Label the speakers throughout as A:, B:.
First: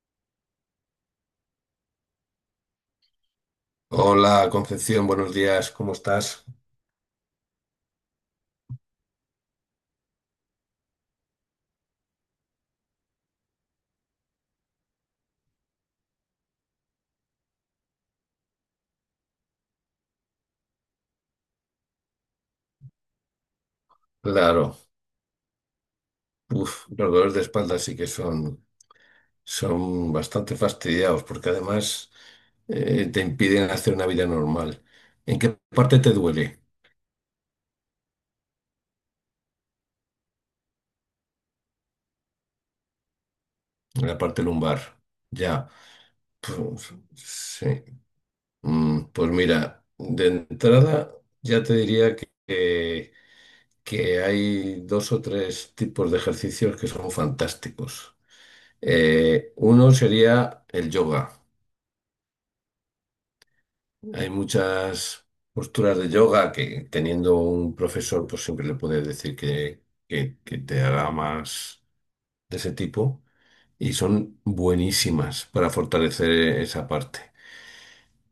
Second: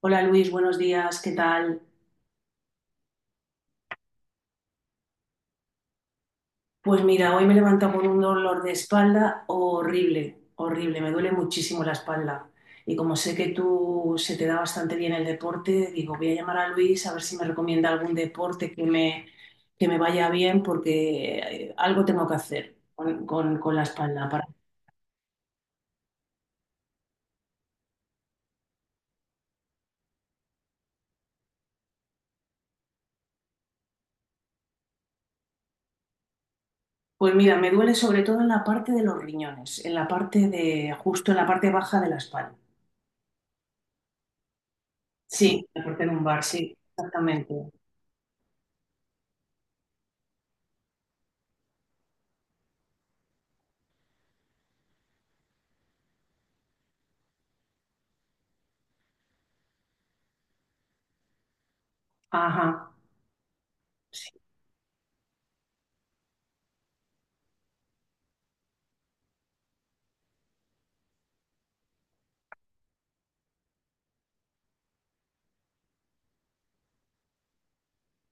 A: Hola Luis, buenos días, ¿qué tal?
B: Hola Concepción, buenos días, ¿cómo estás?
A: Pues mira, hoy me he levantado con un dolor de espalda horrible, horrible, me duele muchísimo la espalda. Y como sé que tú se te da bastante bien el deporte, digo, voy a llamar a Luis a ver si me recomienda algún deporte que me vaya bien porque algo tengo que hacer con la espalda.
B: Claro, uf, los dolores de espalda sí que son bastante fastidiados porque además te impiden hacer una vida normal. ¿En qué parte te duele?
A: Pues mira, me duele sobre todo en la parte de los riñones, en la parte de, justo en la parte baja de la espalda.
B: En la parte lumbar.
A: Sí,
B: Ya,
A: la parte lumbar, sí,
B: pues,
A: exactamente.
B: sí. Pues mira, de entrada ya te diría que, que hay dos o tres tipos de ejercicios que son fantásticos. Uno sería el yoga.
A: Ajá.
B: Hay
A: Sí.
B: muchas posturas de yoga que teniendo un profesor, pues siempre le puedes decir que, que te haga más de ese tipo. Y son buenísimas para fortalecer esa parte.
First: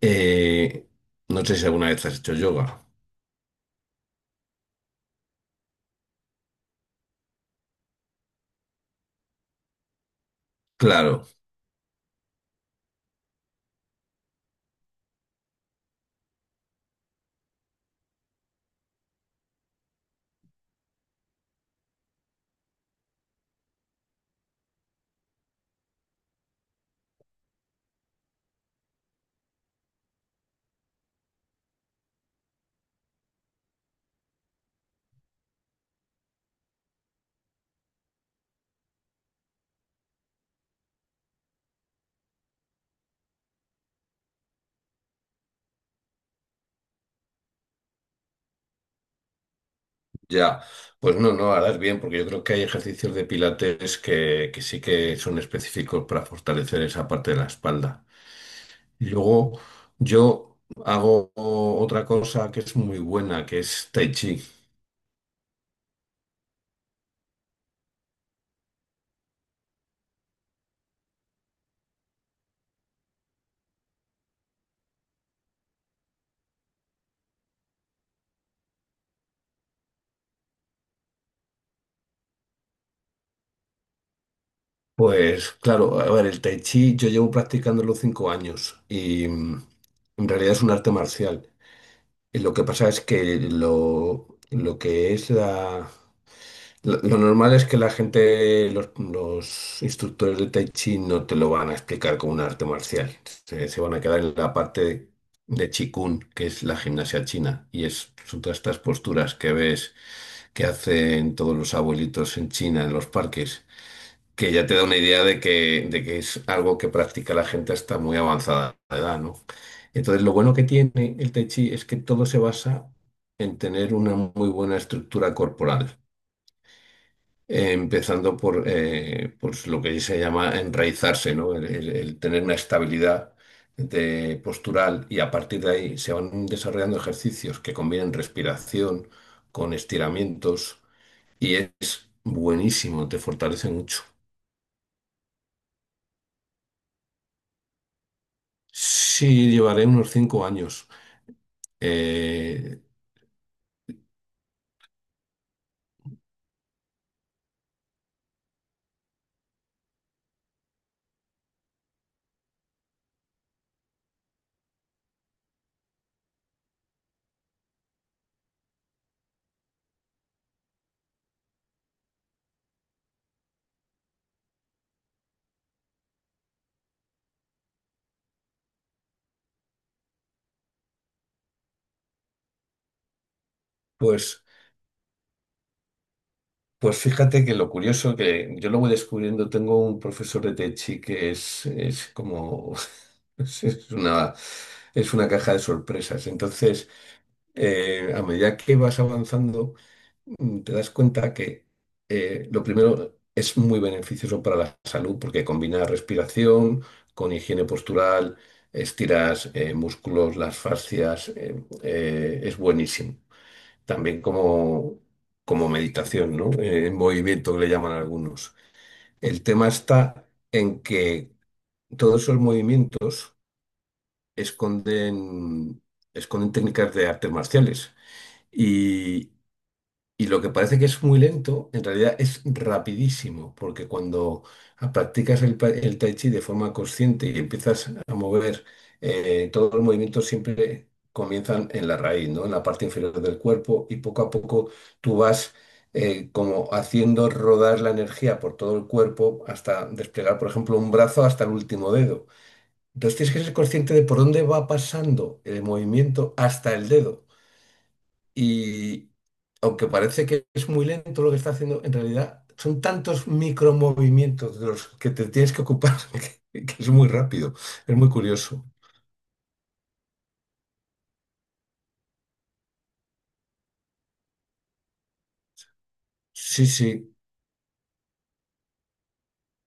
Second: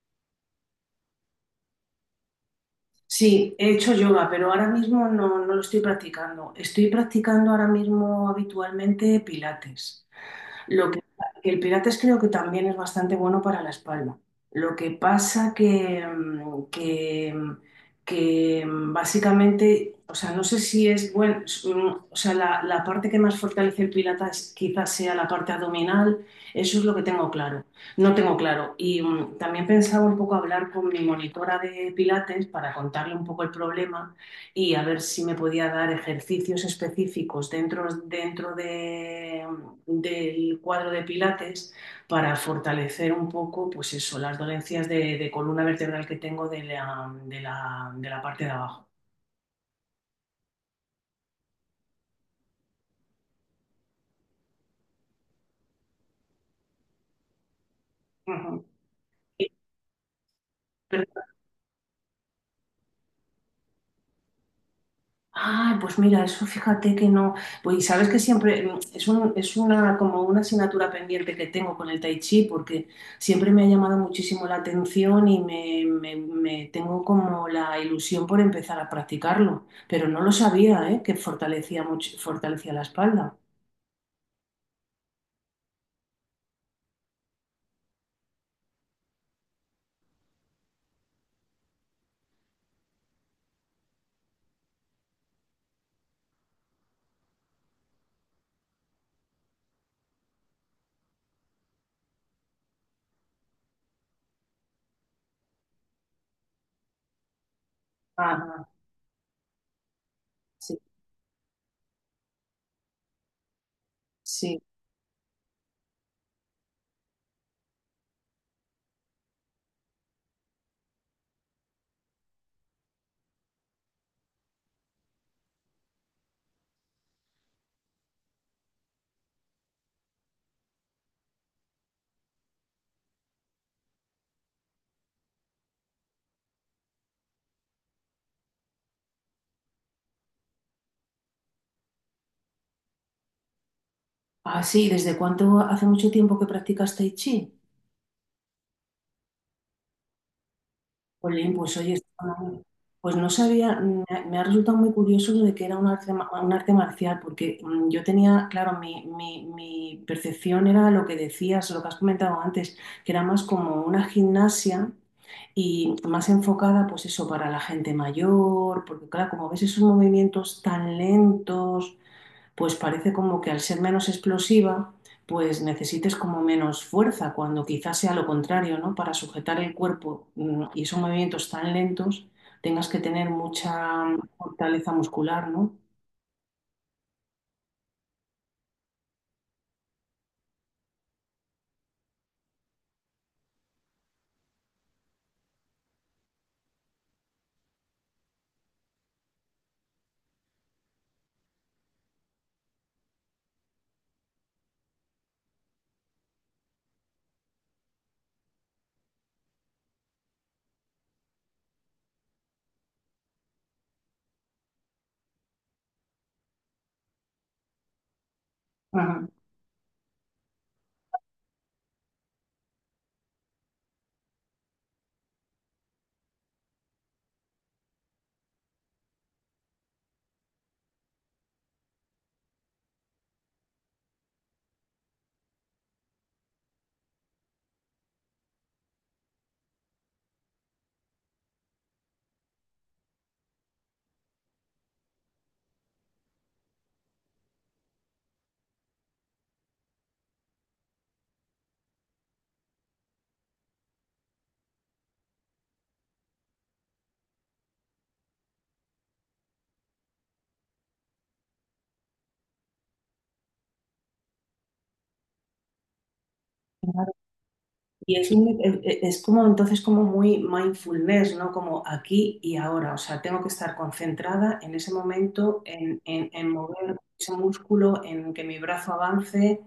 B: Eh, no sé si alguna vez has hecho yoga.
A: Sí, he hecho yoga, pero ahora mismo no, no lo estoy practicando. Estoy practicando ahora mismo habitualmente pilates. Lo que,
B: Claro,
A: que el Pilates creo que también es bastante bueno para la espalda. Lo que pasa que, básicamente, o sea, no sé si es bueno, o sea, la parte que más fortalece el Pilates quizás sea la parte abdominal, eso es lo que tengo claro. No tengo claro. Y también pensaba un poco hablar con mi monitora de Pilates para contarle un poco el problema y a ver si me podía dar ejercicios específicos dentro de, del cuadro de Pilates para fortalecer un poco, pues eso, las dolencias de columna vertebral que tengo de la parte de abajo.
B: ya. Pues no, no, harás bien, porque yo creo que hay ejercicios de pilates que sí que son específicos para fortalecer esa parte de la espalda.
A: Ujú.
B: Y luego yo
A: Pero
B: hago otra cosa que es muy buena, que es Tai Chi.
A: ay, pues mira, eso fíjate que no. Pues y sabes que siempre es una como una asignatura pendiente que tengo con el Tai Chi, porque siempre me ha llamado muchísimo la atención y me tengo como la ilusión por empezar a practicarlo. Pero no lo sabía, ¿eh? Que fortalecía mucho, fortalecía la espalda.
B: Pues claro, a ver, el Tai Chi yo llevo practicándolo 5 años y en realidad es un arte marcial. Y lo que pasa es que lo normal es que la gente, los instructores de Tai Chi no te lo van a explicar como un arte marcial. Se van a quedar en la parte de Chi Kung, que es la gimnasia china. Y son todas
A: Ah,
B: estas posturas que ves que
A: sí,
B: hacen todos los abuelitos en China, en los parques, que
A: sí.
B: ya te da una idea de que es algo que practica la gente hasta muy avanzada edad, ¿no? Entonces, lo bueno que tiene el Tai Chi es que todo se basa en tener una muy buena estructura corporal, empezando por pues lo que se llama enraizarse, ¿no? El tener una estabilidad de postural y a partir de ahí se van desarrollando ejercicios que combinan respiración con estiramientos y es buenísimo, te fortalece mucho.
A: Ah, sí, ¿desde cuánto hace mucho tiempo que practicas Tai Chi?
B: Sí, llevaré unos 5 años.
A: Jolín, pues oye,
B: Eh,
A: pues no sabía, me ha resultado muy curioso lo de que era un arte marcial, porque yo tenía, claro, mi percepción era lo que decías, lo que has comentado antes, que era más como una gimnasia y más enfocada, pues eso, para la gente mayor, porque claro, como ves esos movimientos tan lentos, pues parece como que al ser menos explosiva, pues necesites como menos fuerza, cuando quizás sea lo contrario, ¿no? Para sujetar el cuerpo y son movimientos tan lentos, tengas que tener mucha
B: pues
A: fortaleza muscular, ¿no?
B: Pues fíjate que lo curioso que yo lo voy descubriendo, tengo un profesor de Tai Chi que es como, es es una, es una caja de sorpresas. Entonces, a medida que vas avanzando, te das cuenta que lo primero es muy beneficioso para la salud porque combina respiración con higiene postural, estiras músculos, las fascias, es buenísimo también como, como meditación, ¿no? En movimiento que le llaman algunos.
A: Ajá.
B: El tema está en que todos esos movimientos esconden, esconden técnicas de artes marciales. Y lo que parece que es muy lento, en realidad es rapidísimo, porque cuando practicas el tai chi de forma consciente y empiezas a mover, todos los movimientos siempre comienzan en la raíz, ¿no? En la parte inferior del cuerpo y poco a poco tú vas, como haciendo rodar la energía por todo el cuerpo hasta desplegar, por ejemplo, un brazo hasta el último dedo. Entonces tienes que ser consciente de por dónde va pasando el movimiento hasta el dedo. Y aunque parece que es muy lento lo que está haciendo, en realidad son tantos micromovimientos de los que te tienes que ocupar que es muy
A: Claro.
B: rápido, es muy
A: Y es,
B: curioso.
A: es como entonces como muy mindfulness, ¿no? Como aquí y ahora. O sea, tengo que estar concentrada en ese momento, en
B: Sí,
A: mover
B: sí.
A: ese músculo, en que mi brazo avance.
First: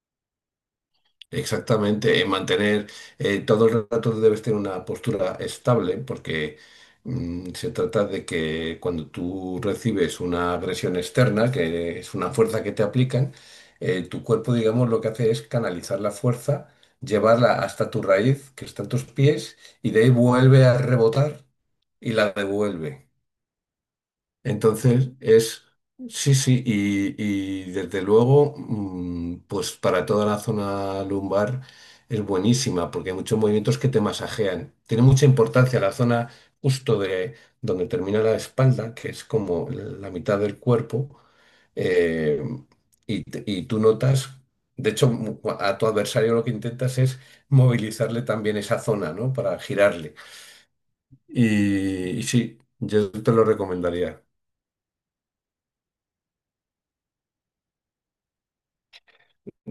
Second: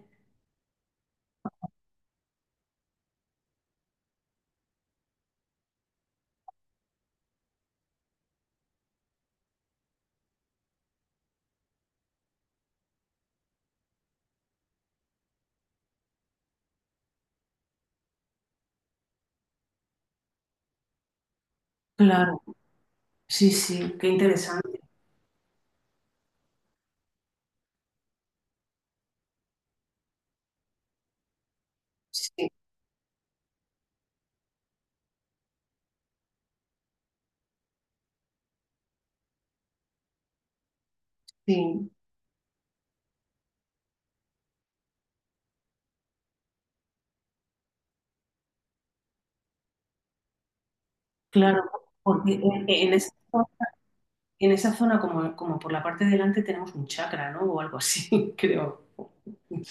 B: Exactamente, mantener, todo el rato debes tener una postura estable porque, se trata de que cuando tú recibes una agresión externa, que es una fuerza que te aplican, tu cuerpo, digamos, lo que hace es canalizar la fuerza, llevarla hasta tu raíz, que está en tus pies, y de ahí vuelve a rebotar y la
A: Claro,
B: devuelve.
A: sí, sí, qué interesante.
B: Entonces es, sí, sí, y desde luego, pues para toda la zona lumbar es
A: Sí,
B: buenísima, porque hay muchos movimientos que te masajean. Tiene mucha importancia la zona justo de donde termina la espalda, que es como la mitad del cuerpo,
A: sí.
B: eh, y, y tú notas, de hecho, a tu adversario lo que intentas es movilizarle también esa zona, ¿no? Para girarle.
A: Claro,
B: Y
A: porque
B: sí, yo te lo recomendaría.
A: en esa zona, como por la parte de delante, tenemos un chakra, ¿no? O algo así, creo.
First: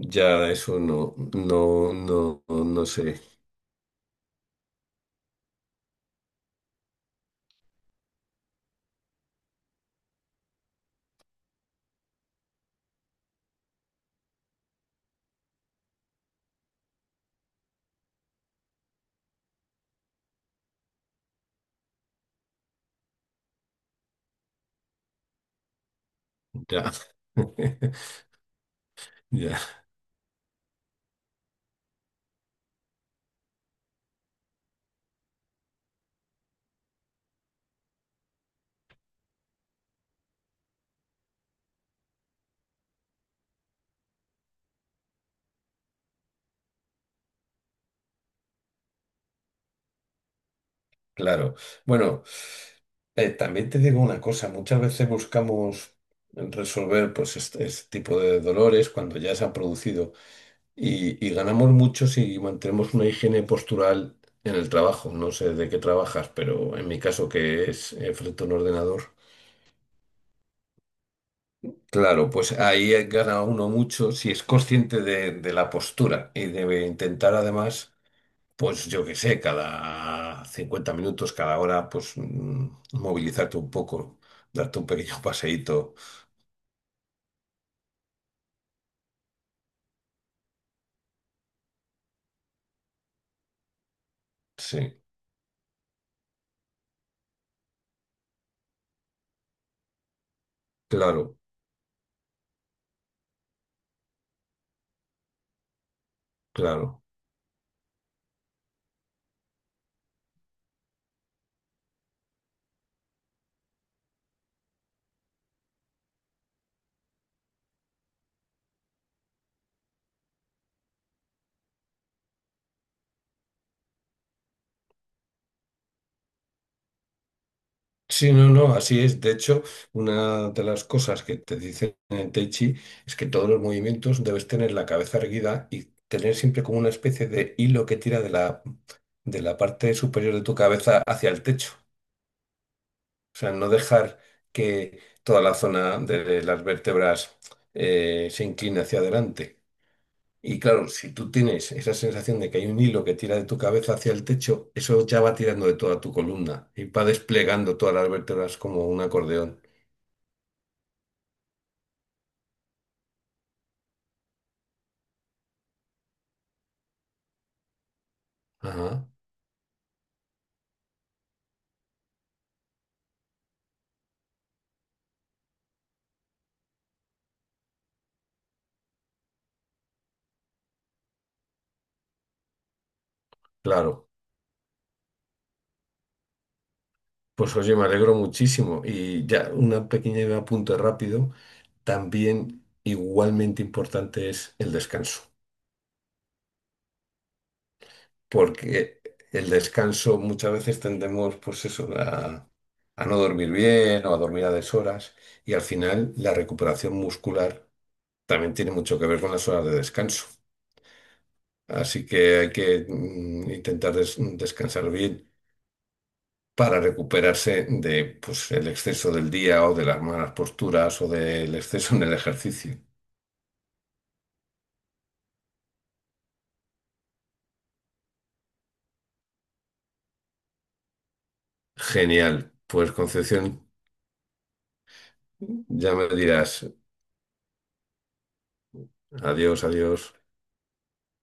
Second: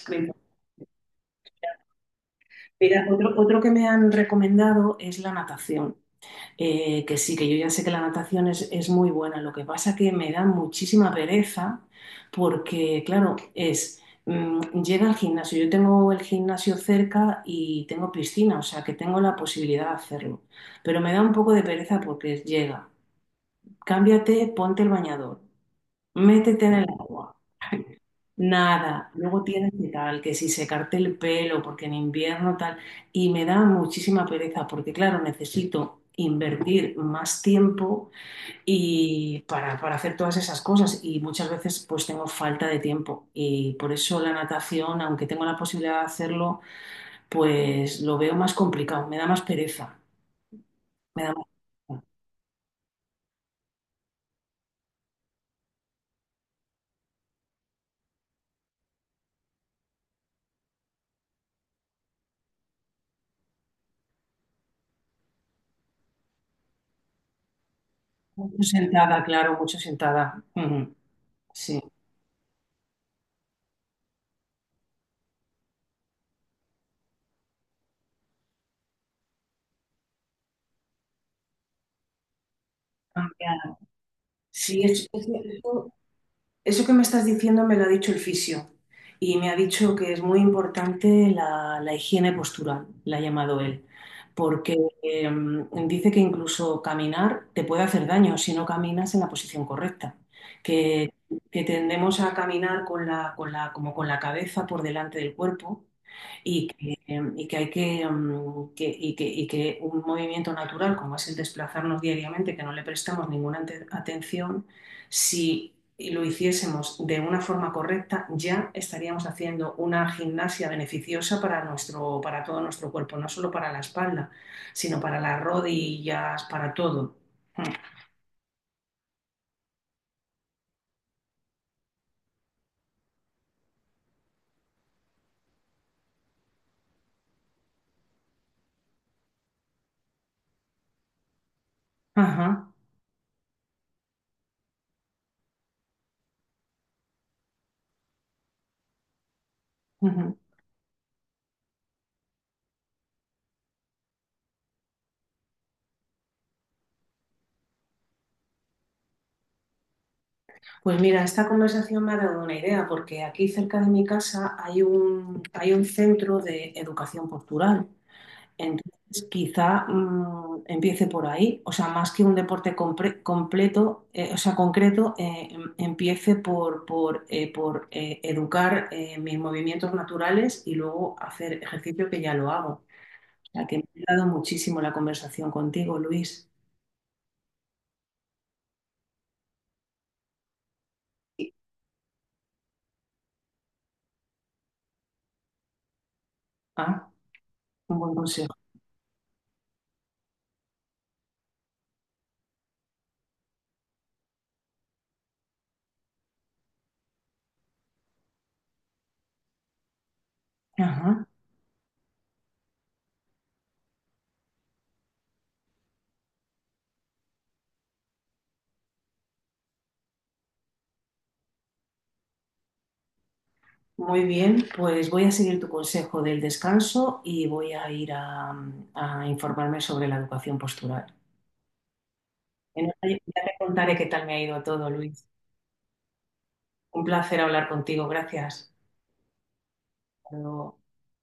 A: Creo.
B: Ya, eso no, no, no, no
A: Mira,
B: sé.
A: otro, otro que me han recomendado es la natación. Que sí, que yo ya sé que la natación es muy buena. Lo que pasa que me da muchísima pereza porque, claro, llega al gimnasio. Yo tengo el gimnasio cerca y tengo piscina, o sea que tengo la posibilidad de hacerlo. Pero me da un poco de pereza porque llega. Cámbiate, ponte el bañador, métete en el
B: Ya,
A: agua, nada, luego
B: ya,
A: tienes que tal, que si secarte el pelo, porque en invierno tal, y me da muchísima pereza, porque claro, necesito invertir más tiempo y para hacer todas esas cosas y muchas veces pues tengo falta de tiempo y por eso la natación, aunque tengo la posibilidad de hacerlo, pues lo veo más complicado, me da más pereza, me da más
B: claro.
A: pereza.
B: Bueno, también te digo una cosa, muchas veces buscamos resolver pues este tipo de dolores cuando ya se han producido y ganamos mucho si mantenemos una higiene postural en el trabajo. No sé de qué trabajas, pero en mi caso que es, frente a un
A: Mucho
B: ordenador.
A: sentada, claro, mucho sentada. Ujú, sí.
B: Claro, pues ahí gana uno mucho si es consciente de la postura y debe intentar además pues yo qué sé, cada 50 minutos, cada hora, pues, movilizarte un poco, darte
A: Sí,
B: un pequeño paseíto.
A: eso que me estás diciendo me lo ha dicho el fisio y me ha dicho que es muy importante la higiene postural, la ha llamado él, porque
B: Sí,
A: dice que incluso caminar te puede hacer daño si no caminas en la posición correcta, que,
B: claro,
A: que tendemos a caminar como con la cabeza por delante del cuerpo
B: claro.
A: y que hay que, y que un movimiento natural como es el desplazarnos diariamente, que no le prestamos atención, si lo hiciésemos de una forma correcta, ya estaríamos haciendo una gimnasia beneficiosa para nuestro, para todo nuestro cuerpo, no solo para la espalda, sino para las rodillas, para todo.
B: Sí, no, no, así es. De hecho, una de las cosas que te dicen en Tai Chi es que todos los movimientos debes tener la cabeza erguida y tener siempre como una especie de hilo que tira de la parte superior de tu cabeza hacia el techo.
A: Ajá.
B: O sea, no dejar que toda la zona de las vértebras, se incline hacia adelante.
A: Ujú.
B: Y claro, si tú tienes esa sensación de que hay un hilo que tira de tu cabeza hacia el techo, eso ya va tirando de toda tu columna y va desplegando todas las vértebras como un acordeón.
A: Pues mira, esta conversación me ha dado una idea, porque aquí cerca de mi casa hay hay un centro de educación postural.
B: Ajá,
A: Entonces, quizá empiece por ahí, o sea, más que un completo, o sea, concreto, empiece por educar mis movimientos naturales y luego hacer ejercicio que ya lo hago. O sea, que me
B: claro.
A: ha dado muchísimo la conversación contigo, Luis.
B: Pues oye, me alegro muchísimo. Y ya una pequeña apunte rápido. También igualmente importante es el descanso,
A: Ah, un buen consejo.
B: porque el descanso muchas veces tendemos, pues eso, a no dormir bien o a dormir a deshoras y al final la recuperación muscular también tiene mucho que ver con las horas de descanso.
A: Ajá.
B: Así que hay que, intentar descansar bien para recuperarse de, pues, el exceso del día o de las malas posturas o del exceso en el ejercicio.
A: Muy bien, pues voy a seguir tu consejo del descanso y voy a ir a informarme sobre la educación postural.
B: Genial. Pues
A: Ya te
B: Concepción,
A: contaré qué tal me ha ido todo, Luis.
B: ya me dirás.
A: Un placer hablar contigo, gracias.
B: Adiós, adiós.
A: Hasta luego.